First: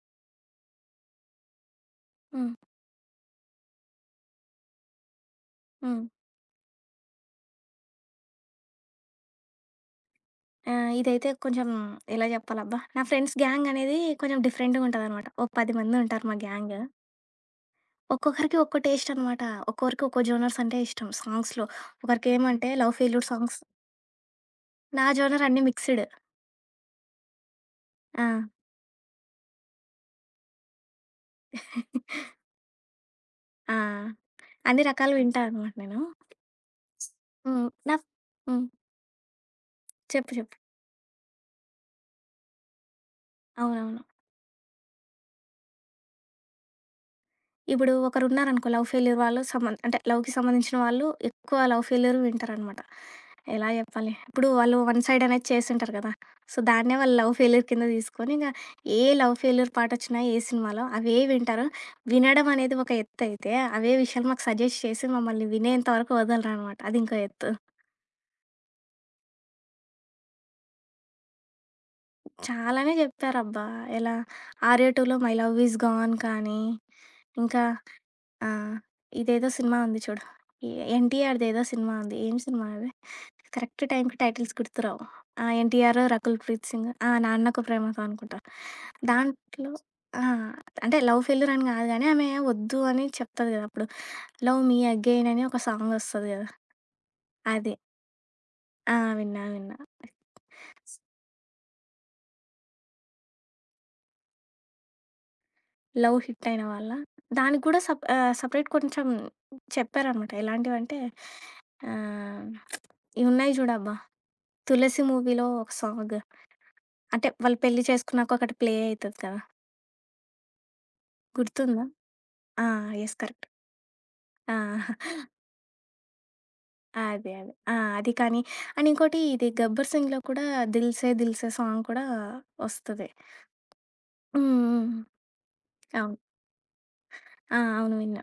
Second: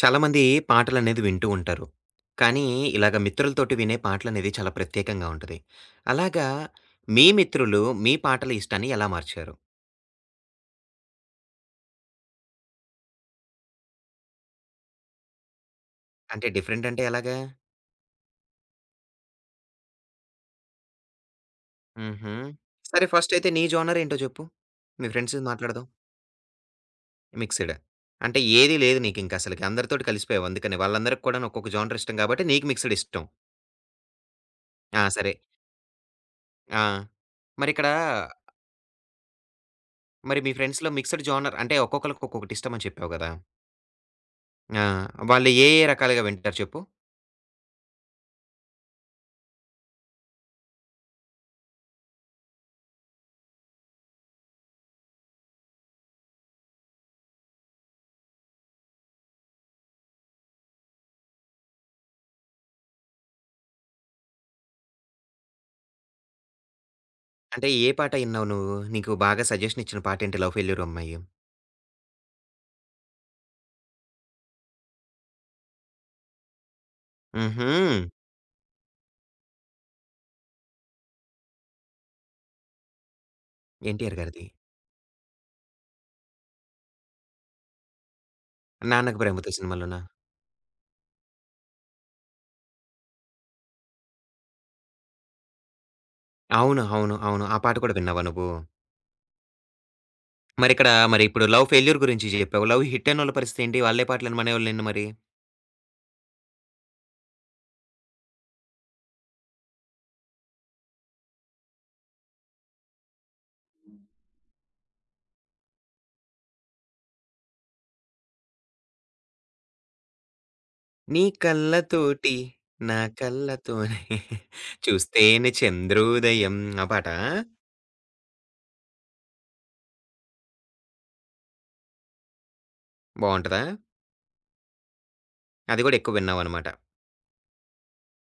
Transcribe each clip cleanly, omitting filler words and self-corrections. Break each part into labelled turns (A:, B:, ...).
A: చాలామంది పాటలనేది వింటూ ఉంటారు.
B: హ్మ్.
A: కానీ, ఇలాగ మిత్రులతోటి వినే పాటలనేది చాలా ప్రత్యేకంగా ఉంటది.
B: హ్మ్.
A: అలాగా మీ మిత్రులు మీ పాటల ఇష్టాన్ని ఎలా మార్చారు?
B: ఆ! ఇదైతే కొంచెం ఎలా చెప్పాలబ్బా! నా ఫ్రెండ్స్ గ్యాంగ్ అనేది కొంచెం డిఫరెంట్‌గా ఉంటదనమాట. ఓ 10 మంది ఉంటారు మా
A: అంటే
B: గ్యాంగ్.
A: డిఫరెంట్ అంటే ఎలాగా?
B: ఒక్కొక్కరికి ఒక్కో టేస్ట్ అనమాట. ఒక్కొక్కరికి ఒక్కో జోనర్స్ అంటే ఇష్టం సాంగ్స్‌లో.
A: హుహు.
B: ఒకరికేమంటే లవ్
A: సరే
B: ఫెయిల్యూర్
A: ఫస్ట్ అయితే
B: సాంగ్స్.
A: నీ జోనర్ ఏంటో చెప్పు?
B: నా
A: మీ
B: జోనర్
A: ఫ్రెండ్స్‌ది
B: అన్నీ
A: మాట్లాడదాం.
B: మిక్స్‌డ్.
A: మిక్స్‌డ్.
B: ఆ!
A: అంటే ఏది లేదు నీకింక అసలకి. అందరితోటి కలిసిపోయావు అందుకని. వాళ్ళందరికి కూడాను ఒక్కొక్క జోనర్ ఇష్టం కాబట్టి నీకు మిక్స్‌డ్ ఇష్టం.
B: ఆ! అన్ని
A: ఆ!
B: రకాలు
A: సరే.
B: వింటా అనమాట నేను.
A: ఆ!
B: హ్మ్.
A: మరిక్కడ
B: నా హ్మ్. చెప్పు
A: మరి మీ
B: చెప్పు.
A: ఫ్రెండ్స్‌లో మిక్స్‌డ్ జోనర్ అంటే ఒక్కొక్కళ్ళకి ఒక్కొక్కటి ఇష్టమని చెప్పావు గదా!
B: అవునవును.
A: ఆ! వాళ్ళు ఏ ఏ రకాలుగా వింటారు చెప్పు?
B: ఇప్పుడు ఒకరున్నారనుకో లవ్ ఫెయిల్యూర్ వాళ్ళు సంబంధ అంటే లవ్‌కి సంబంధించిన వాళ్ళు ఎక్కువ లవ్ ఫెయిల్యూర్ వింటారనమాట. ఎలా చెప్పాలి? ఇప్పుడు వాళ్ళు వన్ సైడ్ అనేది చేసుంటారు కదా! సో, దాన్నే వాళ్ళు లవ్ ఫెయిల్యూర్ కింద తీసుకొని ఇంగ ఏ లవ్ ఫెయిల్యూర్ పాటొచ్చినా ఏ సినిమాలో అవే వింటారు. వినడం అనేది ఒక ఎత్తయితే, అవే విషయాలు మాకు సజెస్ట్ చేసి మమ్మల్ని వినేంత వరకు వదలరనమాట. అది ఇంకో ఎత్తు.
A: అంటే ఏ పాట ఇన్నావు నువ్వు? నీకు బాగా సజెషన్ ఇచ్చిన పాటేంటి 'లవ్ ఫెయిల్యూర్ అమ్మాయి'?
B: చాలానే చెప్పారబ్బా! ఎలా 'ఆర్య 2లో' 'మై లవ్ ఈజ్ గాన్' కానీ, ఇంకా
A: హుహు.
B: ఆ! ఇదేదో సినిమా ఉంది చూడు. ఎ 'ఎన్టీఆర్‌దేదో' సినిమా ఉంది. ఏం సినిమా అది? కరెక్ట్ టైంకి
A: 'ఎన్టీఆర్' గారిది.
B: టైటిల్స్ గుర్తురావు. ఆ! 'ఎన్టీఆర్', 'రకుల్ ప్రీత్ సింగ్' ఆ! 'నాన్నకు ప్రేమతో' అనుకుంటా.
A: 'నాన్నకు ప్రేమతో'
B: దాంట్లో
A: సినిమాలోనా?
B: ఆ! అంటే లవ్ ఫెయిల్యూర్ అని కాదు గానీ, ఆమె వద్దు అని చెప్తది కదా! అప్పుడు 'లవ్ మీ అగైన్' అని ఒక సాంగ్ వస్తది కదా!
A: అవును. అవును. అవును. ఆ
B: అది.
A: పాట కూడా విన్నావా నువ్వు?
B: ఆ! విన్నా. విన్నా.
A: మరిక్కడ మరి ఇప్పుడు 'లవ్ ఫెయిల్యూర్' గురించి చెప్పావు. లవ్ హిట్ అయినోళ్ళ పరిస్థితి ఏంటి? వాళ్ళే పాటలు వినమనేవాళ్ళేంటి మరి?
B: లవ్ హిట్ అయిన వాళ్ళ. దానికి కూడా సెపరేట్ కొంచెం చెప్పారనమాట. ఎలాంటివంటే ఆహ్, ఇవున్నాయి చూడబ్బా! 'తులసి' మూవీలో ఒక సాంగ్. అంటే వాళ్ళు పెళ్లి చేసుకున్నాక ఒకటి ప్లే అయితది కదా!
A: నీ
B: గుర్తుందా?
A: కళ్ళతోటి
B: ఆ!
A: నా
B: యెస్. కరెక్ట్.
A: కళ్ళతోనే
B: ఆ!
A: చూస్తేనే చంద్రోదయం ఆ పాట
B: అదే. అదే. ఆ! అది కానీ అండ్ ఇంకోటి ఇది 'గబ్బర్ సింగ్'లో కూడా 'దిల్సే దిల్సే' సాంగ్ కూడా వస్తది.
A: బావుంటదా?
B: హ్మ్. హ్మ్.
A: అది కూడా ఎక్కువ
B: అవును.
A: విన్నావనమాట.
B: ఆ! అవును విన్నా.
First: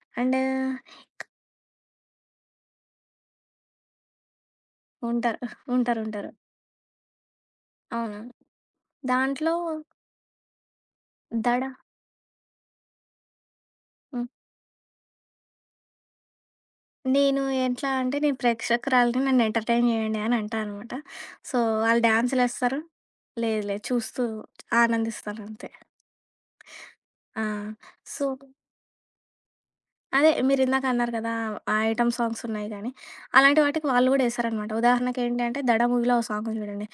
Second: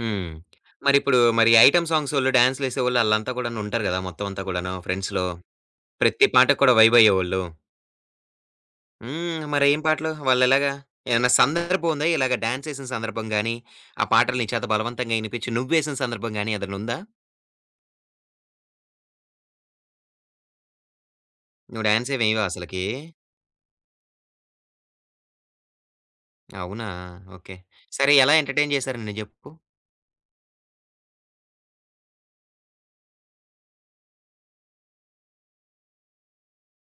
A: హ్మ్.
B: అండ్
A: మరిప్పుడు మరి ఐటెమ్ సాంగ్సోళ్ళు, డాన్స్‌లేసేవోళ్ళు ఆళ్ళంతా కూడాను ఉంటారు గదా! మొత్తం అంతా కూడాను ఫ్రెండ్స్‌లో.
B: ఉంటారు.
A: ప్రతి
B: ఉంటారు.
A: పాటకు కూడా వైబ్ అయ్యేవోళ్ళు.
B: అవునవును.
A: హ్మ్.
B: దాంట్లో
A: మరేం పాటలు? వాళ్ళెలాగా? ఏమన్నా
B: 'దడ'
A: సందర్భం ఉందా? ఇలాగ డాన్స్ ఏసిన సందర్భం గాని, ఆ
B: హ్మ్.
A: పాటలు నీ చేత బలవంతంగా ఇనిపించి నువ్వేసిన సందర్భం గాని ఏదన్నా ఉందా?
B: నేను ఎట్లా అంటే నేను ప్రేక్షకురాలిని నన్ను ఎంటర్‌టైన్ చేయండి అని అంటా అనమాట. సో,
A: నువ్వు
B: ఆళ్ళు
A: డాన్స్ ఏమి వేయవా
B: డాన్సులేస్తారు.
A: అసలకి?
B: లేదు లేదు, చూస్తూ ఆనందిస్తానంతే.
A: అవునా?
B: ఆ!
A: ఓకే. సరే
B: సో
A: ఎలా ఎంటర్‌టైన్ చేశారు నిన్ను జెప్పు?
B: అదే మీరిందాక అన్నారు కదా! ఆ ఐటెమ్ సాంగ్స్ ఉన్నాయి గానీ, అలాంటి వాటికి వాళ్ళు గూడా యేశారనమాట. ఉదాహరణకి ఏంటి అంటే 'దడ' మూవీలో ఓ సాంగ్ ఉంది చూడండి.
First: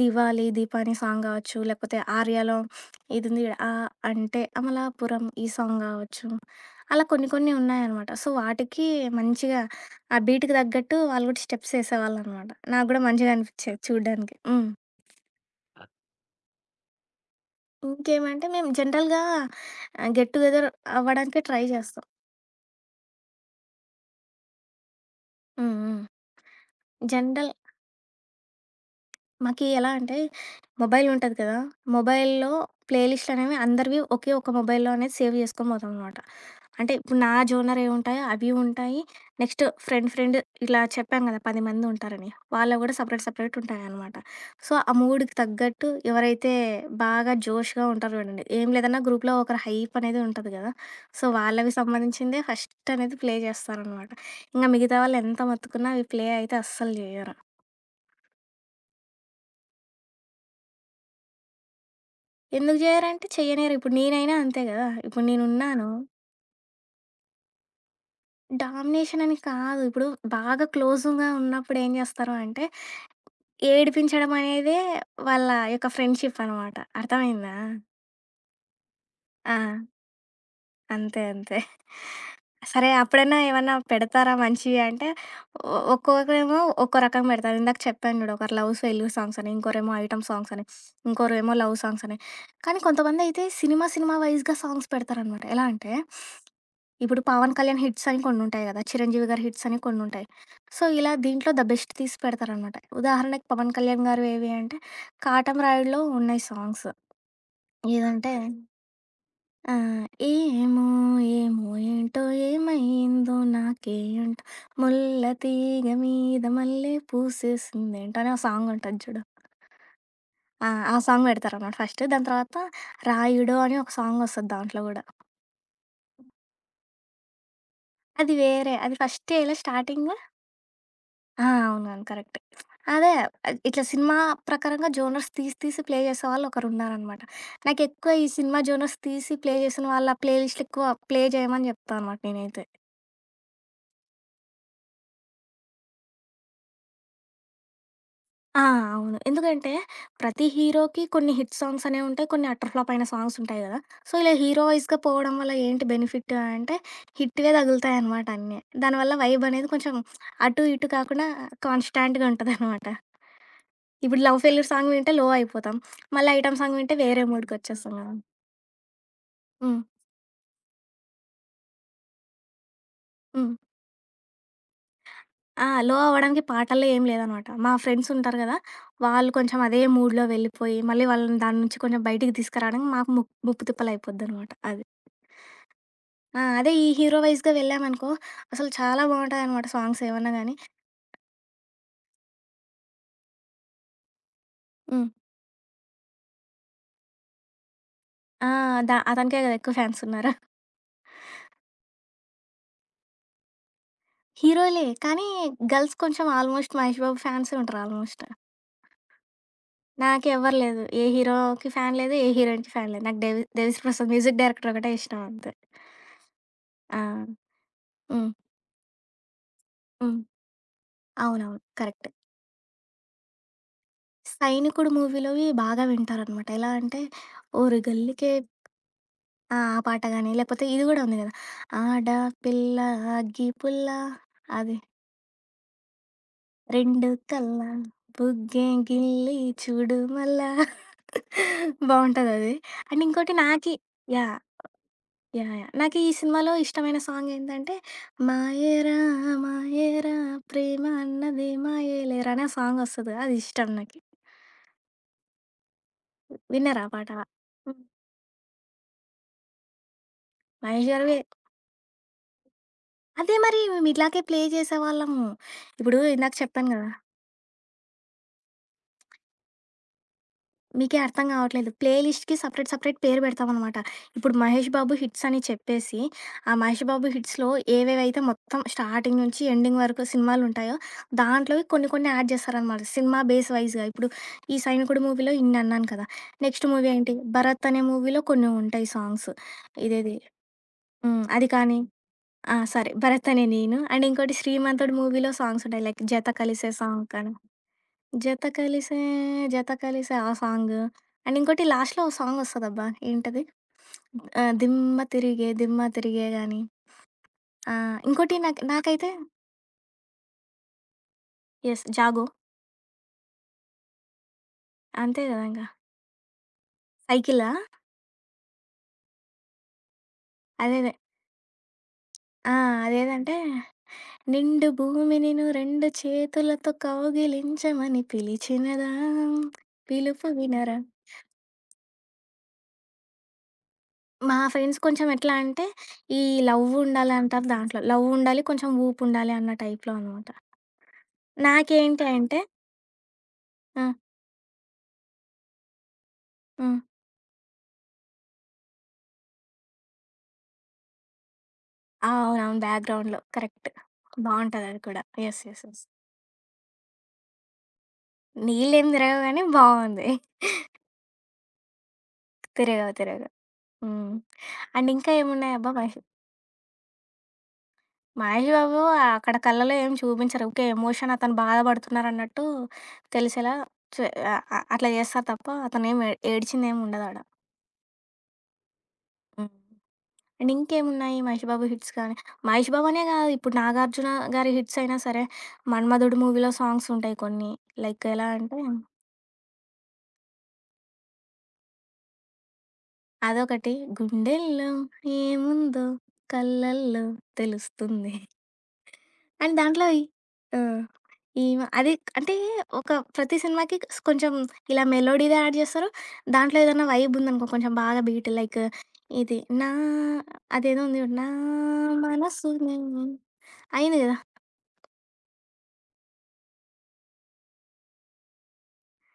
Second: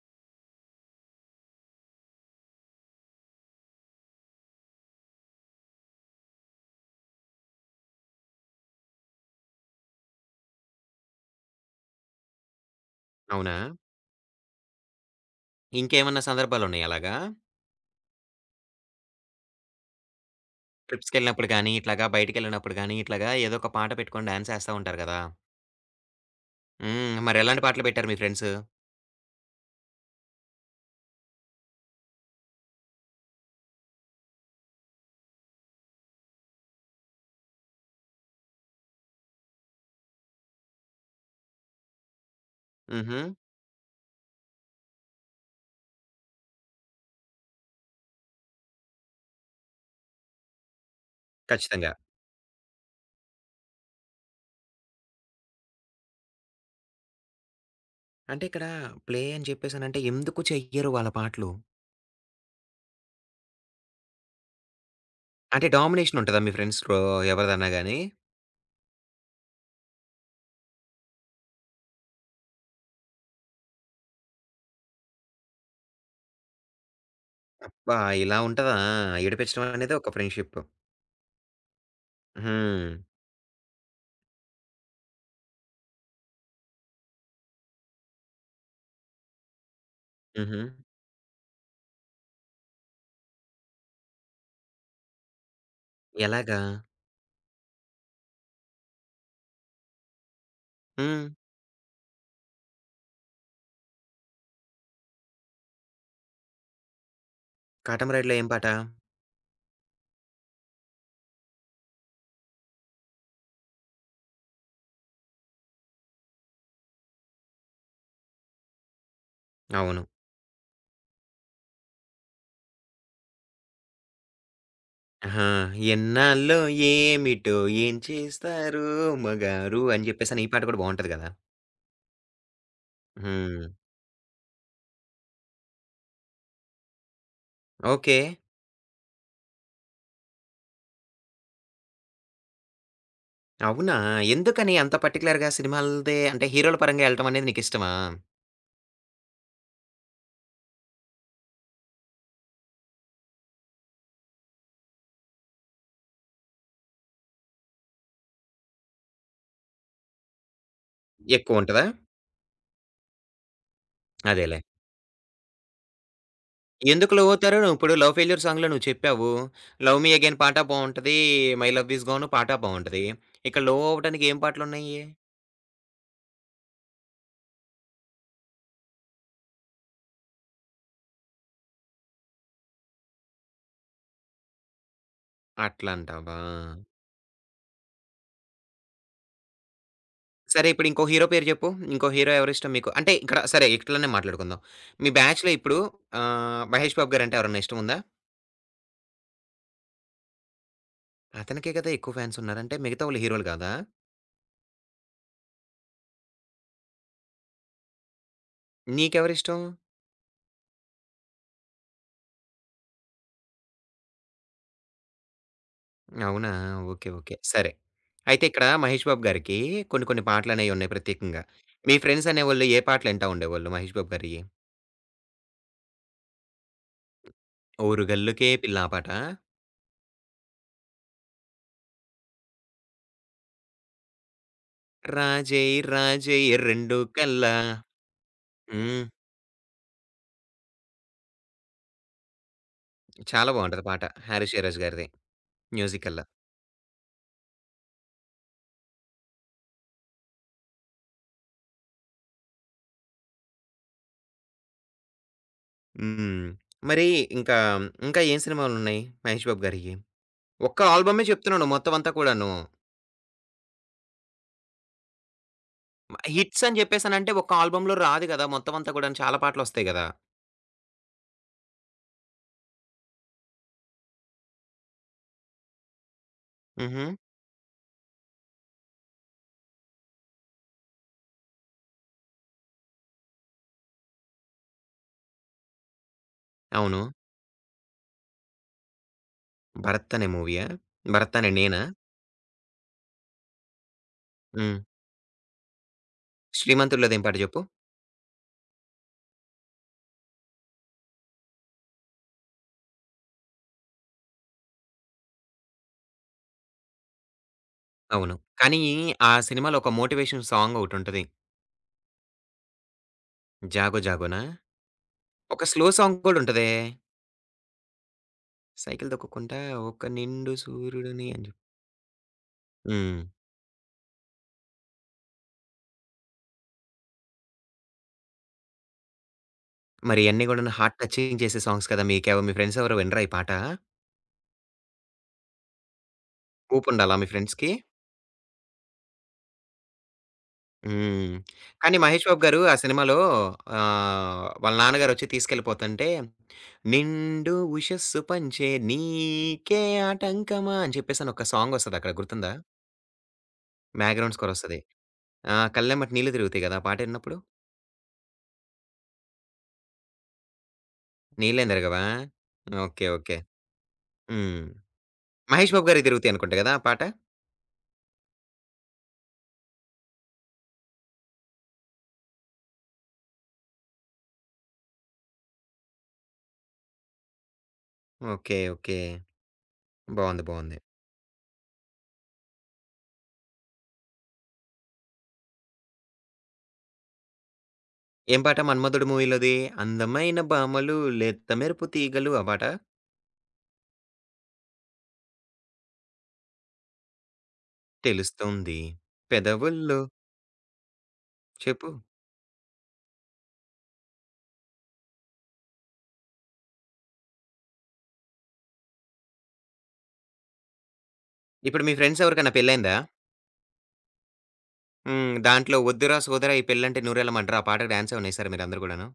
B: 'దివాళి దీపాని' సాంగ్ గావచ్చు, లేకపోతే 'ఆర్యలో' ఇది ఉంది చూడు 'ఆ అంటే అమలాపురం' ఈ సాంగ్ గావచ్చు. అలా కొన్ని కొన్ని ఉన్నాయనమాట. సో, వాటికి మంచిగా ఆ బీట్‌కి తగ్గట్టు వాళ్ళు గూడా స్టెప్స్ యేసేవాళ్ళనమాట. నాకు గూడా మంచిగా
A: అవునా?
B: అనిపిచ్చేది చూడ్డానికి. హ్మ్.
A: ఇంకేమన్నా సందర్భాలున్నాయా అలాగా?
B: ఇంకేమంటే మేము జనరల్‌గా గెట్ టుగెదర్ అవ్వడానికే
A: ట్రిప్స్‌కెళ్ళినప్పుడు
B: ట్రై
A: గాని,
B: చేస్తాం.
A: ఇట్లాగా బయటికెళ్ళినప్పుడు గాని, ఇట్లాగా ఏదో ఒక పాట పెట్టుకొని డాన్స్ ఏస్తా ఉంటారు గదా!
B: హ్మ్. హ్మ్.
A: హ్మ్.
B: జనరల్‌గా
A: మరెలాంటి పాటలు పెట్టారు మీ ఫ్రెండ్స్?
B: మాకి ఎలా అంటే మొబైల్ ఉంటది కదా! మొబైల్‌లో ప్లే లిస్ట్‌లు అనేవి అందరివి ఒకే ఒక మొబైల్‌లో అనేది సేవ్ చేసుకొని పోతాం అనమాట. అంటే ఇప్పుడు నా జోనర్ ఏవుంటాయో అవి ఉంటాయి. నెక్స్ట్ ఫ్రెండ్ ఫ్రెండ్ ఇలా చెప్పాను కదా! 10 మంది ఉంటారని. వాళ్ళవి కూడా
A: హుహు.
B: సెపరేట్ సెపరేట్ ఉంటాయనమాట. సో, ఆ మూడ్‌కి తగ్గట్టు ఎవరైతే బాగా జోష్‌గా ఉంటారో చూడండి. ఏం లేదన్నా గ్రూప్‌లో ఒకరి హైప్ అనేది ఉంటది కదా! సో, వాళ్ళవి
A: ఖచ్చితంగా.
B: సంబంధించిందే ఫస్ట్ అనేది ప్లే చేస్తారనమాట. ఇంక మిగతా వాళ్ళు ఎంత మత్తుకున్నా అవి ప్లే అయితే అస్సలు చేయరు.
A: అంటే ఇక్కడ ప్లే అని చెప్పేసనంటే ఎందుకు చెయ్యరు వాళ్ళ పాటలు?
B: ఎందుకు జేయరంటే చెయ్యనేరు. ఇప్పుడు నేనైనా అంతే గదా! ఇప్పుడు
A: అంటే
B: నేనున్నాను.
A: డామినేషన్ ఉంటదా మీ ఫ్రెండ్స్‌లో ఎవరిదన్నా గాని?
B: డామినేషన్ అని కాదు. ఇప్పుడు బాగా క్లోజుగా ఉన్నప్పుడు ఏం జేస్తారు అంటే, ఏడిపించడం అనేదే వాళ్ళ యొక్క ఫ్రెండ్‌షిప్ అనమాట. అర్థమైందా?
A: అబ్బా! ఇలా ఉంటదా?
B: ఆ!
A: ఏడిపించడం అనేది ఒక ఫ్రెండ్‌షిప్.
B: అంతే. అంతే. సరే
A: హ్మ్.
B: అప్పుడన్నా ఏమన్నా పెడతారా మంచియి అంటే, ఒక్కొక్కరేమో ఒక్కో రకం బెడతారు. ఇందాక చెప్పాను జూడు ఒకరు లవ్ ఫెయిల్యూర్ సాంగ్స్ అని, ఇంకోరేమో ఐటెమ్ సాంగ్స్
A: హుహు.
B: అని, ఇంకోరేమో లవ్ సాంగ్స్ అని. కానీ కొంతమందయితే సినిమా, సినిమా వైస్‌గా సాంగ్స్ పెడతారనమాట. ఎలా అంటే
A: ఎలాగా?
B: ఇప్పుడు 'పవన్ కళ్యాణ్' హిట్స్ అని కొన్నుంటాయి గదా! 'చిరంజీవి' గారి హిట్స్ అని కొన్నుంటాయి. సో, ఇలా
A: హ్మ్.
B: దీంట్లో ద బెస్ట్ తీసి పెడతారనమాట. ఉదాహరణకి 'పవన్ కళ్యాణ్' గారివి ఏవి అంటే 'కాటమరాయుడులో' ఉన్నాయి సాంగ్స్. ఏదంటే
A: 'కాటమరాయుడులో' ఏం పాట?
B: ఆ! ఏమో ఏమో ఏంటో ఏమైందో నాకేంట ముల్ల తీగ మీద మల్లె పూసేసిందేంటో అని ఓ సాంగుంటది చూడు.
A: అవును.
B: ఆ! ఆ సాంగ్ పెడతారనమాట ఫస్ట్. దాని తర్వాత 'రాయుడో' అని ఒక సాంగొస్తది దాంట్లో గూడా.
A: ఆహా! ఎన్నాళ్ళో ఏమిటో ఏం
B: అది వేరే.
A: చేస్తారు
B: అది ఫస్ట్ ఏలో
A: మగారు అని
B: స్టార్టింగ్
A: చెప్పేసని ఈ పాట కూడా బావుంటది గదా!
B: ఆ! అవునవును. కరెక్టే. అదే
A: హ్మ్.
B: ఇట్లా సినిమా ప్రకారంగా జోనర్స్ తీసి తీసి ప్లే చేసేవాళ్ళు ఒకరున్నారనమాట. నాకెక్కువ
A: ఓకే.
B: ఈ సినిమా జోనర్స్ తీసి ప్లే చేసిన వాళ్ళ ప్లే లిస్ట్‌లు ఎక్కువ ప్లే చేయమని చెప్తా అనమాట నేనైతే.
A: అవునా? ఎందుకని అంత పర్టిక్యులర్‌గా సినిమాలదే అంటే హీరోల పరంగా ఎళ్ళటం అనేది నీకిష్టమా?
B: ఆ! అవును. ఎందుకంటే ప్రతి హీరోకి కొన్ని హిట్ సాంగ్స్ అనేవి ఉంటాయి. కొన్ని అటర్ ఫ్లాప్ అయిన సాంగ్స్ ఉంటాయి కదా! సో, ఇలా హీరో వైస్‌గా పోవడం వల్ల ఏంటి బెనిఫిట్ అంటే హిట్‌వే తగులుతాయనమాట అన్నీ. దానివల్ల వైబ్ అనేది కొంచెం అటు ఇటు కాకుండా
A: ఎక్కువుంటదా?
B: కాన్‌స్టాంట్‌గా ఉంటదనమాట. ఇప్పుడు 'లవ్
A: అదేలే.
B: ఫెయిల్యూర్' సాంగ్ వింటే లో అయిపోతాం. మళ్ళీ ఐటెమ్ సాంగ్ వింటే
A: ఎందుకు
B: వేరే
A: లవ్ అవుతారు? నువ్వు ఇప్పుడు
B: మూడ్‌కొచ్చేస్తాం కదా!
A: 'లవ్ ఫెయిల్యూర్' సాంగ్‌లో నువ్వు చెప్పావు.
B: హ్మ్.
A: 'లవ్ మీ అగైన్' పాట బావుంటది. 'మై లవ్ ఈజ్ గోను' పాట బావుంటది.
B: హ్మ్.
A: ఇక్కడ లవ్ అవ్వటానికి ఏం పాటలున్నాయి?
B: ఆ! లో అవ్వడానికి పాటల్లో ఏం లేదనమాట. మా ఫ్రెండ్స్ ఉంటారు కదా! వాళ్ళు కొంచెం అదే మూడ్‌లో వెళ్ళిపోయి, మళ్ళీ వాళ్ళని దాని నుంచి కొంచెం బయటికి తీసుకురావడానికి మాకు ముప్పు తిప్పలయిపోద్దనమాట అది.
A: అట్లంటావా?
B: అదే ఈ హీరో వైస్‌గా వెళ్ళామనుకో, అసలు చాలా బావుంటాయనమాట సాంగ్స్ ఏవన్నా గానీ.
A: సరే ఇప్పుడు ఇంకో హీరో పేరు చెప్పు. ఇంకో హీరో ఎవరిష్టం మీకు? అంటే ఇక్కడ సరే ఇట్లనే మాట్లాడుకుందాం.
B: హ్మ్.
A: మీ బ్యాచ్‌లో ఇప్పుడు 'మహేష్ బాబు' గారంటే ఎవరన్నా ఇష్టముందా?
B: ఆ! ద అతనికే కదా ఎక్కువ ఫ్యాన్స్ ఉన్నారు.
A: అతనికే కదా ఎక్కువ ఫ్యాన్స్ ఉన్నారంటే మిగతా వాళ్ళు హీరోలు కాదా?
B: హీరోలే కానీ గర్ల్స్ కొంచెం ఆల్మోస్ట్ మహేష్ బాబు ఫ్యాన్సే ఉంటారు ఆల్మోస్ట్.
A: నీకెవరిష్టం?
B: నాకెవ్వరు లేదు. ఏ హీరోకి ఫ్యాన్ లేదు. ఏ హీరోయిన్‌కి ఫ్యాన్ లేదు. నాకు 'దేవిశ్రీ ప్రసాద్' మ్యూజిక్ డైరెక్టర్ ఒకటే ఇష్టం అంతే.
A: అవునా!
B: ఆ!
A: ఓకే. ఓకే. సరే.
B: హ్మ్.
A: అయితే ఇక్కడ 'మహేష్ బాబు' గారికి కొన్ని
B: హ్మ్.
A: కొన్ని పాటలనేయి ఉన్నాయి ప్రత్యేకంగా.
B: అవునవును.
A: మీ
B: కరెక్టే.
A: ఫ్రెండ్స్ అనేవోళ్ళు ఏ పాటలింటా ఉండేవోళ్ళు 'మహేష్ బాబు' గారియి?
B: 'సైనికుడు' మూవీలోవి బాగా వింటారనమాట. ఎలా అంటే ఓరి
A: 'ఓరు
B: గల్లికే
A: గల్లుకే పిల్ల' ఆ పాట.
B: ఆ! ఆ పాట గాని, లేకపోతే ఇది గూడా ఉంది గదా! ఆడ పిల్ల అగ్గి పుల్ల అది.
A: 'రాజేయ్ రాజేయ్ రెండు
B: రెండు
A: కళ్ళ'
B: కళ్ళ బుగ్గే
A: హ్మ్.
B: గిల్లి చూడు మల్ల బావుంటదది. అండ్ ఇంకోటి
A: చాలా
B: నాకి
A: బావుంటది పాట.
B: యాహ్!
A: 'హరీష్ జయరాజ్' గారిది
B: యాహ్! యాహ్! నాకు ఈ
A: మ్యూజికల్ల.
B: సినిమాలో ఇష్టమైన సాంగ్ ఏంటంటే, 'మాయరా 'మాయరా ప్రేమ అన్నది మాయలేరా' అనే సాంగ్ వస్తది. అది ఇష్టం నాకి.
A: హ్మ్.
B: విన్నారా ఆ
A: మరి
B: పాట?
A: ఇంకా,
B: హ్మ్.
A: ఇంకా ఏం సినిమాలున్నాయి 'మహేష్ బాబు' గారియి? ఒక్క
B: మహేష్ గారివే.
A: ఆల్బమే చెప్తున్నాను మొత్తం అంతా కూడాను.
B: అదే మరి మేము ఇలాగే ప్లే చేసేవాళ్ళము. ఇప్పుడు ఇందాక
A: హిట్స్
B: చెప్పాను
A: అని
B: కదా!
A: చెప్పేసనంటే ఒక్క ఆల్బమ్‌లో రాదు గదా! మొత్తం అంతా కూడాను చాలా పాటలొస్తాయి గదా!
B: మీకే అర్థం కావట్లేదు. ప్లే లిస్ట్‌కి సెపరేట్ సెపరేట్ పేరు పెడతామనమాట. ఇప్పుడు 'మహేష్ బాబు హిట్స్' అని చెప్పేసి, ఆ 'మహేష్
A: హుహు.
B: బాబు హిట్స్‌లో' ఏవేవైతే మొత్తం స్టార్టింగ్ నుంచి ఎండింగ్ వరకు సినిమాలుంటాయో, దాంట్లోవి కొన్ని కొన్ని యాడ్ చేస్తారనమాట. సినిమా బేస్ వైస్‌గా. ఇప్పుడు ఈ 'సైనికుడు' మూవీలో ఇన్నన్నాను కదా! నెక్స్ట్ మూవీ
A: అవును.
B: ఏంటి 'భరత్' అనే మూవీలో కొన్ని ఉంటాయి సాంగ్స్.
A: 'భరత్'
B: ఇదేది
A: అనే మూవీయా?
B: హ్మ్.
A: 'భరత్'
B: అది
A: అనే
B: కానీ
A: నేనా?
B: ఆ! సరే 'భరత్ అనే నేను' అండ్ ఇంకోటి
A: హ్మ్.
B: 'శ్రీమంతుడు' మూవీలో సాంగ్స్ ఉంటాయి. లైక్ 'జత కలిసే' సాంగ్
A: 'శ్రీమంతుడిలోదేం
B: కానీ
A: పాట' చెప్పు.
B: జత కలిసే, 'జత కలిసే' ఆ సాంగు. అండ్ ఇంకోటి లాస్ట్‌లో ఓ సాంగ్ వస్తదబ్బా! ఏంటది? 'దిమ్మ తిరిగే దిమ్మ తిరిగే' గాని, ఆహ్,
A: అవును.
B: ఇంకోటి నాకు
A: కానీ
B: నాకైతే
A: ఆ సినిమాలో ఒక మోటివేషన్ సాంగ్ ఒకటుంటది.
B: యెస్ 'జాగో'
A: 'జాగో జాగోనా?'
B: అంతే కదా! ఇంగ.
A: ఒక స్లో సాంగ్ కూడా ఉంటదే.
B: 'సైకిలా'
A: సైకిల్ తొక్కుకుంటా ఒక నిండు
B: అదేదే.
A: సూర్యుడిని అని చెప్పి.
B: ఆ!
A: హ్మ్.
B: అదేదంటే, నిండు భూమినిను రెండు చేతులతో కౌగిలించమని పిలిచినదా
A: మరి
B: పిలుపు
A: ఇయన్నీ గూడాను
B: వినరా
A: హార్ట్ టచింగ్ చేసే సాంగ్స్ కదా! మీకెవ మీ ఫ్రెండ్స్ ఎవరు వినరా ఈ పాట?
B: మా ఫ్రెండ్స్ కొంచెం ఎట్లా అంటే, ఈ లవ్
A: ఊపుండాలా మీ
B: ఉండాలంటారు
A: ఫ్రెండ్స్‌కి?
B: దాంట్లో. లవ్ ఉండాలి, కొంచెం ఊపు ఉండాలి అన్న టైప్‌లో అనమాట.
A: హ్మ్. కానీ
B: నాకేంటి
A: 'మహేష్
B: అంటే
A: బాబు' గారు ఆ సినిమాలో
B: ఆ!
A: వాళ్ళ నాన్నగారొచ్చి తీసుకెళ్ళిపోతుంటే,
B: హ్మ్.
A: నిండు ఉషస్సు పంచే నీకే ఆటంకమా అని చెప్పేసని ఒక
B: ఆ!
A: సాంగొస్తదక్కడ గుర్తుందా?
B: అవునవును. బ్యాక్‌గ్రౌండ్‌లో కరెక్ట్.
A: బ్యాక్‌గ్రౌండ్ స్కోరొస్తది.
B: బావుంటదది కూడా.
A: ఆ!
B: యెస్.
A: కళ్ళెమ్మట నీళ్ళు తిరుగుతాయి గదా! ఆ పాటిన్నప్పుడు?
B: నీళ్ళేం తిరగవు గానీ బావుంది.
A: నీళ్ళేం తిరగవా? ఓకే.
B: తిరగవు.
A: ఓకే.
B: హ్మ్.
A: హ్మ్.
B: అండ్ ఇంకా ఏమున్నాయబ్బా!
A: 'మహేష్ బాబు'
B: మహేష్
A: గారియి తిరుగుతాయి అనుకుంట గదా! ఆ పాట?
B: మహేష్ బాబు అక్కడ కళ్ళలో ఏం చూపించరు. ఊకే ఎమోషన్ అతను బాధపడుతున్నారన్నట్టు తెలిసేలా చే అ అ అట్లా చేస్తారు తప్ప అతనేం ఏడ్చిందేమి ఉండదాడ.
A: ఓకే. ఓకే.
B: హ్మ్.
A: బావుంది.
B: అండ్
A: బావుంది.
B: ఇంకేమున్నాయి మహేష్ బాబు హిట్స్ కానీ మహేష్ బాబు అనే కాదు ఇప్పుడు నాగార్జున గారి హిట్స్ అయినా సరే 'మన్మధుడు' మూవీలో సాంగ్స్ ఉంటాయి కొన్ని. లైక్ ఎలా
A: ఏం పాట
B: అంటే
A: 'మన్మధుడు' మూవీలోది? అందమైన భామలు లేత మెరుపు తీగలు ఆ పాట?
B: అదొకటి. 'గుండెల్లో ఏముందో కళ్ళల్లో తెలుస్తుంది.'
A: తెలుస్తుంది
B: అండ్ దాంట్లో ఈ
A: పెదవుల్లో
B: ఆహ్, ఈమ
A: చెప్పు.
B: అది అంటే ఒక ప్రతి సినిమాకి కొంచెం ఇలా మెలోడీదే యాడ్ చేస్తారు. దాంట్లో ఏదైనా వైబ్ ఉందనుకో కొంచెం బాగా బీట్ లైక్ ఇది నా అదేదో ఉంది చూడు. నా
A: ఇప్పుడు మీ ఫ్రెండ్స్
B: మనసు
A: ఎవరికైనా పెళ్లయిందా?
B: నేను అయింది కదా!
A: హ్మ్. దాంట్లో "వద్దురా సోదరా ఈ పెళ్ళంటే నూరెళ్ళమంటరా" ఆ పాటకి డాన్స్ ఏమన్నా ఏసారా మీరందరూ గూడాను?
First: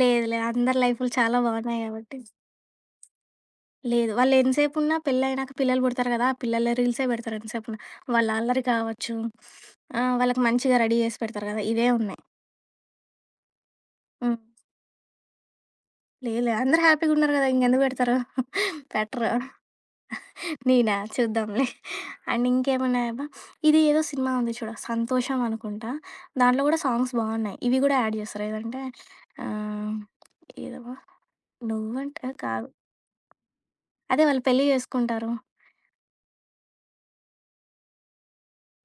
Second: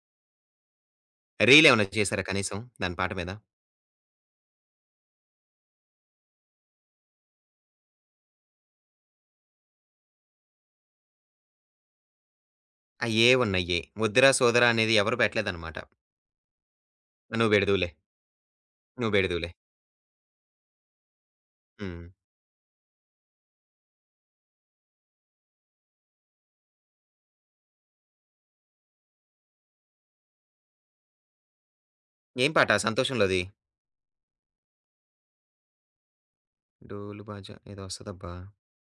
B: లేదు లేదు. అందరి లైఫ్‌లు చాలా
A: రీల్
B: బాగున్నాయి
A: ఏమన్నా
B: కాబట్టి.
A: చేసారా కనీసం దాని పాట మీద?
B: లేదు. వాళ్ళెంతసేపున్నా పెళ్లయినాక పిల్లలు పుడతారు గదా! ఆ పిల్లల రీల్సే పెడతారు ఎంతసేపున్నా. వాళ్ళ అల్లరి కావచ్చు, వాళ్ళకి మంచిగా రెడీ చేసి పెడతారు గదా! ఇవే ఉన్నాయి.
A: అయ్యే ఉన్నయ్యి. "వద్దురా
B: హ్మ్.
A: సోదరా" అనేది ఎవరు పెట్టలేదనమాట.
B: లేదులే అందరూ హ్యాపీగున్నారు గదా!
A: "నువ్వు
B: ఇంకెందుకు
A: బెడదువులే,
B: పెడతారు?
A: నువ్వు
B: పెట్టరు.
A: బెడదువులే."
B: నేనా? చూద్దాంలే.
A: హ్మ్.
B: అండ్ ఇంకేమున్నాయబ్బా! ఇది ఏదో సినిమా ఉంది చూడు 'సంతోషం' అనుకుంటా. దాంట్లో గూడా సాంగ్స్ బావున్నాయి. ఇవి గూడా యాడ్ చేస్తారు. ఏదంటే ఆహ్, ఏదబ్బా! నువ్వంటే
A: ఏం
B: కాదు.
A: పాట 'సంతోషంలో'ది?
B: అదే వాళ్ళు పెళ్లి చేసుకుంటారు.
A: డోలు బాజా ఏదో ఒస్తదబ్బా!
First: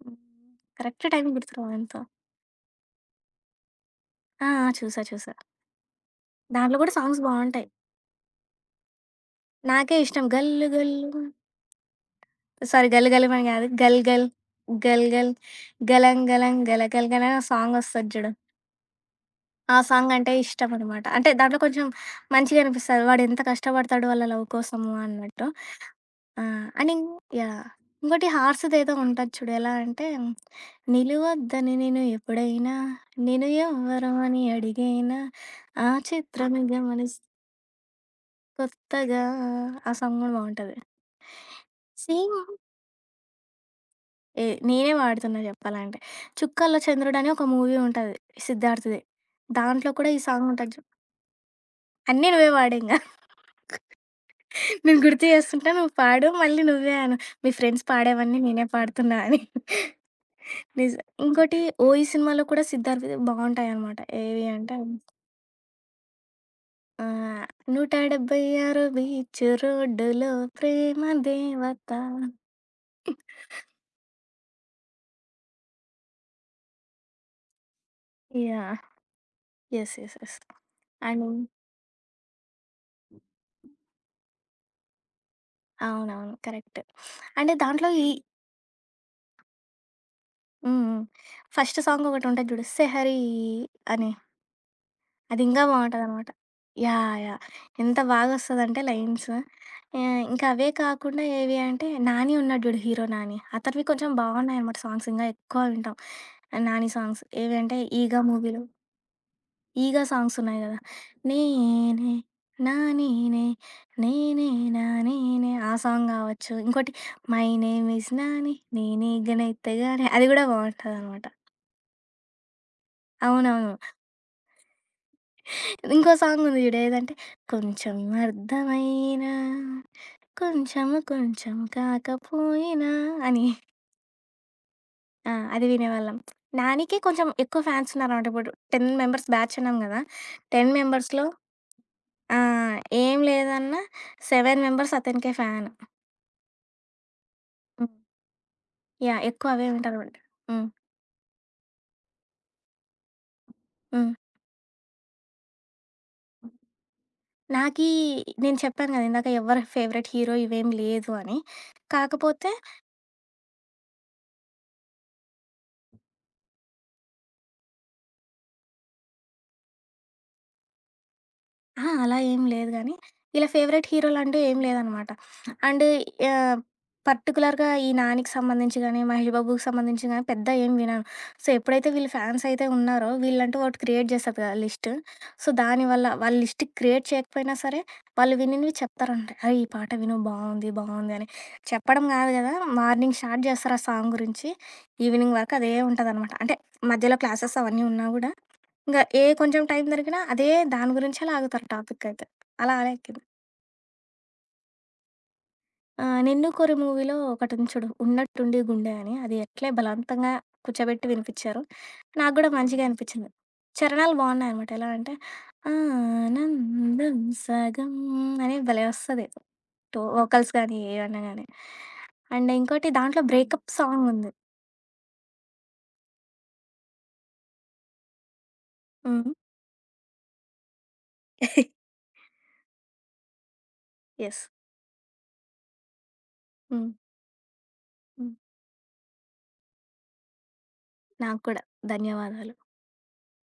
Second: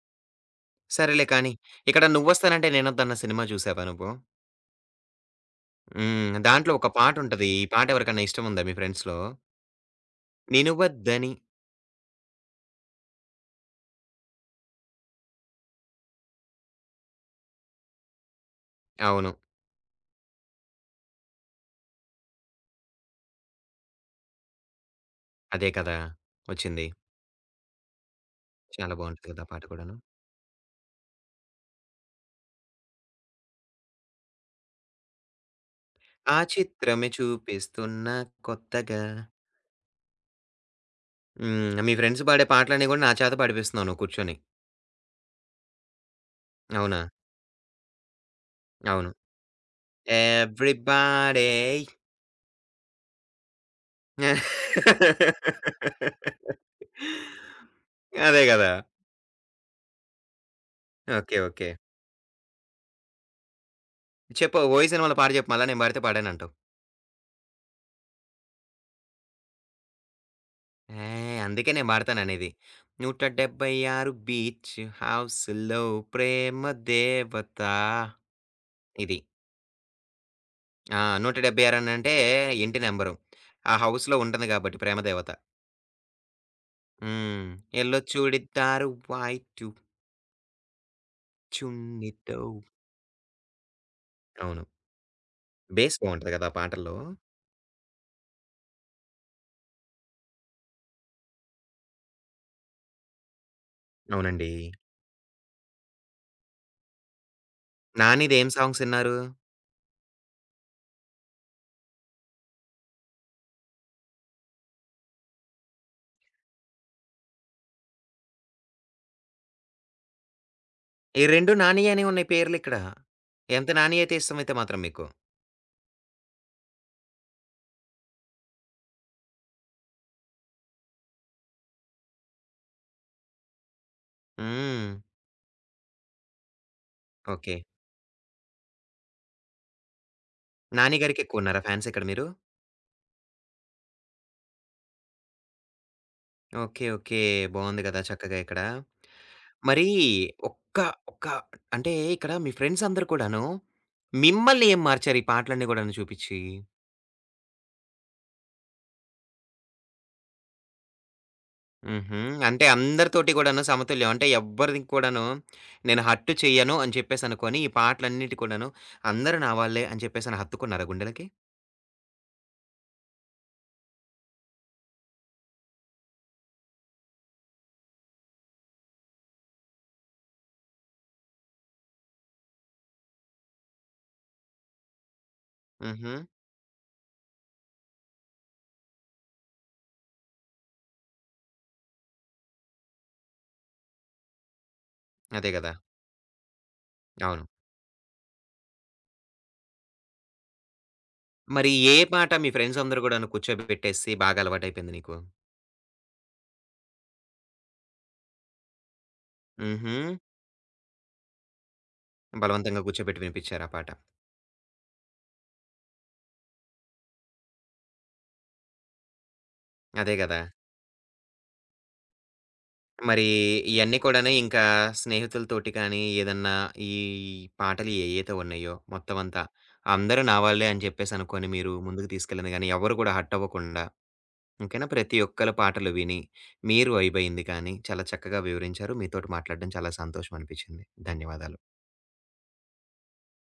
B: హ్మ్. కరెక్ట్ టైం
A: సరేలే కానీ,
B: గుర్తురావడంతో.
A: ఇక్కడ 'నువ్వొస్తానంటే నేనొద్దన్న' సినిమా చూసావా నువ్వు?
B: ఆ! ఆ! చూసా.
A: హ్మ్. దాంట్లో
B: దాంట్లో
A: ఒక
B: గూడా సాంగ్స్
A: పాటుంటది. ఈ
B: బావుంటాయి.
A: పాట ఎవరికన్నా ఇష్టముందా మీ ఫ్రెండ్స్‌లో?
B: నాకే ఇష్టం 'గల్లు
A: "నేను
B: గల్లు'
A: వద్దని"
B: సారీ 'గల్లు గల్లు' మని గాదు. 'గల్ గల్ గల్ గల్ గలం గలం గల గల్ గల' అని ఓ సాంగొస్తది జూడు.
A: అవును.
B: ఆ సాంగ్ అంటే ఇష్టమనమాట. అంటే దాంట్లో కొంచెం మంచిగనిపిస్తది. వాడెంత కష్టపడతాడు వాళ్ళ లవ్ కోసము అన్నట్టు.
A: అదే కదా!
B: ఆ!
A: వచ్చింది.
B: అండ్ ఇం యాహ్! ఇంకోటి
A: చాలా
B: హార్స్‌దేదో
A: బావుంటది
B: ఉంటది
A: కదా! ఆ
B: చూడు.
A: పాట
B: ఎలా
A: కూడాను.
B: అంటే నిలువొద్దని నేను ఎప్పుడైనా, నేను ఎవ్వరో అని అడిగైనా, ఆ
A: ఆ
B: చిత్రమే
A: చిత్రమే
B: గమనిస్
A: చూపిస్తున్నా కొత్తగా.
B: కొత్తగా ఆ సాంగ్ గూడా బావుంటది.
A: హ్మ్. మీ ఫ్రెండ్స్
B: సేమ్
A: పాడే పాటలన్నీ గూడా నా చేత పాడిపిస్తున్నావు నువ్వు కూర్చొని.
B: ఏ నేనే పాడుతున్నా చెప్పాలంటే. 'చుక్కల్లో
A: అవునా?
B: చంద్రుడు' అని ఒక మూవీ ఉంటది సిద్ధార్థ్‌ది.
A: అవును.
B: దాంట్లో కూడా ఈ సాంగ్ ఉంటది జూడు.
A: ఎవ్రీబాడీ
B: అన్నీ నువ్వే పాడింగా. నేను గుర్తు చేస్తుంటా నువ్వు పాడు మళ్ళీ నువ్వే అను. మీ ఫ్రెండ్స్ పాడేవన్నీ
A: అదే
B: నేనే
A: గదా!
B: పాడుతున్నా అని. నిజం.
A: ఓకే.
B: ఇంకోటి
A: ఓకే.
B: 'ఓయి' సినిమాలో కూడా సిద్ధార్థ్‌వి బావుంటాయనమాట. ఏవి
A: చెప్పు
B: అంటే
A: 'ఓయి' సినిమాలో పాట చెప్పు మళ్ళా నేను పాడితే పాడానంటావు.
B: ఆహ్, 176 బీచ్ రోడ్డులో ప్రేమ
A: ఏ అందుకే
B: దేవత.
A: నేను పాడతాననేది. 176 బీచ్ హౌస్‌లో ప్రేమ దేవత
B: యాహ్!
A: ఇది.
B: యెస్. యెస్. యెస్.
A: ఆ!
B: అండ్
A: 176 అనంటే ఇంటి నంబరు. ఆ హౌస్‌లో ఉంటుంది కాబట్టి ప్రేమ దేవత.
B: అవునవును. కరెక్ట్.
A: హ్మ్.
B: అంటే దాంట్లో
A: ఎల్లో
B: ఈ
A: చూడిద్దారు వైటు
B: హ్మ్. హ్మ్. ఫస్ట్ సాంగ్
A: చున్నీతో
B: ఒకటుంటది చూడు 'సెహరీ' అని.
A: అవును.
B: అది ఇంకా
A: బేస్
B: బావుంటదనమాట.
A: బావుంటది కదా! ఆ పాటల్లో.
B: యాహ్! యాహ్! ఎంత బాగొస్తదంటే లైన్స్. ఇంకా అవే కాకుండా ఏవి అంటే 'నాని' ఉన్నాడు చూడు హీరో 'నాని.' అతనివి కొంచెం
A: అవునండి.
B: బావున్నాయనమాట సాంగ్స్. ఇంకా ఎక్కువ వింటాం 'నాని' సాంగ్స్. ఏవి అంటే 'ఈగ'
A: 'నాని'ది ఏం
B: మూవీలో
A: సాంగ్స్ ఇన్నారు?
B: ఈగ సాంగ్సున్నాయి గదా! నేనే నా నేనే నేనే నా నేనే ఆ సాంగ్ గావచ్చు. ఇంకోటి మై నేమ్ ఈజ్ నాని నేనే గనైతగానే అది గూడా
A: ఈ
B: బావుంటదనమాట.
A: 2 నానియేనే ఉన్నాయి పేర్లిక్కడ.
B: అవునవును.
A: ఎంత నాని అయితే ఇష్టమైతే మాత్రం మీకు.
B: ఇంకో సాంగుంది జూడు ఏదంటే కొంచెం అర్థమైనా కొంచెము కొంచెం కాకపోయినా అని.
A: హ్మ్.
B: ఆ! అది వినేవాళ్ళం. నానికి కొంచెం
A: ఓకే.
B: ఎక్కువ ఫ్యాన్స్ ఉన్నారనమాట. ఇప్పుడు 10 మెంబర్స్ బ్యాచ్ అన్నాం గదా! 10
A: నాని
B: మెంబర్స్‌లో
A: గారికెక్కువున్నారా ఫ్యాన్స్ ఇక్కడ మీరు?
B: ఆ! ఏం లేదన్నా 7 మెంబర్స్ అతనికే ఫ్యాన్.
A: ఓకే. ఓకే. బావుంది
B: హ్మ్.
A: గదా! చక్కగా ఇక్కడ.
B: ఎక్కువ అవే
A: మరి
B: వింటారనమాట. హ్మ్.
A: ఒక్క ఒక్క అంటే ఇక్కడ మీ ఫ్రెండ్స్ అందరూ కూడాను,
B: హ్మ్.
A: మిమ్మల్ని ఏం మార్చారు ఈ పాటలన్నీ గూడాను చూపిచ్చి?
B: నాకీ నేను చెప్పాను గదా! ఇందాక ఎవ్వరి ఫేవరెట్ హీరో ఇవేం లేదు అని.
A: హుహు.
B: కాకపోతే
A: అంటే అందరితోటి గూడాను సమతుల్యం. అంటే ఎవ్వరిది కూడాను నేను హర్ట్ చెయ్యను అని చెప్పేసనుకోని ఈ పాటలన్నిటి కూడాను అందరూ నా వాళ్ళే అని చెప్పేసని హత్తుకున్నారా గుండెలకి?
B: ఆ! అలా ఏం లేదు గానీ, ఇలా ఫేవరెట్ హీరోలంటూ ఏం లేదనమాట. అండ్ ఆహ్, పర్టిక్యులర్‌గా ఈ 'నానికి' సంబంధించి గానీ, 'మహేష్ బాబుకి' సంబంధించి గానీ పెద్ద ఏం వినను. సో, ఎప్పుడైతే వీళ్ళు ఫ్యాన్స్ అయితే ఉన్నారో వీళ్ళంటూ ఒకటి క్రియేట్ చేస్తారు కదా లిస్ట్. సో, దానివల్ల
A: హుహు.
B: వాళ్ళు లిస్ట్ క్రియేట్ చేయకపోయినా సరే, వాళ్ళు వినినివి చెప్తారంట. "అరే! ఈ పాట విను బావుంది, బావుంది" అని. చెప్పడం కాదు కదా, మార్నింగ్ స్టార్ట్ చేస్తారు ఆ సాంగ్ గురించి, ఈవినింగ్
A: అదే
B: వరకు అదే
A: గదా!
B: ఉంటదనమాట. అంటే మధ్యలో
A: అవును.
B: క్లాసెస్ అవన్నీ ఉన్నా గూడా ఇంగ ఏ కొంచెం టైం దొరికినా అదే దాని గురించే లాగుతారు
A: మరి ఏ
B: టాపికయితే.
A: పాట మీ
B: అలా
A: ఫ్రెండ్స్
B: అలా
A: అందరూ
B: ఎక్కింది.
A: గూడాను కూర్చోబెట్టేసి బాగా అలవాటయిపోయింది నీకు?
B: 'నిన్ను కోరి' మూవీలో ఒకటుంది చూడు 'ఉన్నట్టుండి గుండె' అని. అది ఎట్లే
A: హుహు.
B: బలవంతంగా కూర్చోబెట్టి వినిపిచ్చారు. నాకు గూడా
A: బలవంతంగా
B: మంచిగా
A: కూర్చోబెట్టి
B: అనిపిచ్చింది.
A: వినిపిచ్చారు ఆ పాట.
B: చరణాలు బావున్నాయనమాట. ఎలా అంటే ఆనందం సగం అని భలే వస్తది. టో
A: అదే గదా!
B: వోకల్స్ గానీ, ఏవన్నా గానీ. అండ్ ఇంకోటి దాంట్లో
A: మరి
B: బ్రేకప్
A: ఇయన్నీ
B: సాంగుంది.
A: కూడాను ఇంకా స్నేహితులతోటి కానీ, ఏదన్నా ఈ పాటలు ఏయైతే ఉన్నాయో మొత్తం
B: హ్మ్.
A: అంతా, అందరూ నా వాళ్ళే అని చెప్పేసి అనుకోని మీరు ముందుకు తీసుకెళ్ళింది గానీ, ఎవరు కూడా హర్ట్ అవ్వకుండా
B: యెస్.
A: ఓకేనా? ప్రతి ఒక్కళ్ళ పాటలు విని,
B: హ్మ్.
A: మీరు వైబయింది కానీ, చాలా
B: హ్మ్.
A: చక్కగా వివరించారు. మీతోటి మాట్లాడడం చాలా సంతోషం అనిపించింది.
B: నాకు
A: ధన్యవాదాలు.
B: కూడా. ధన్యవాదాలు.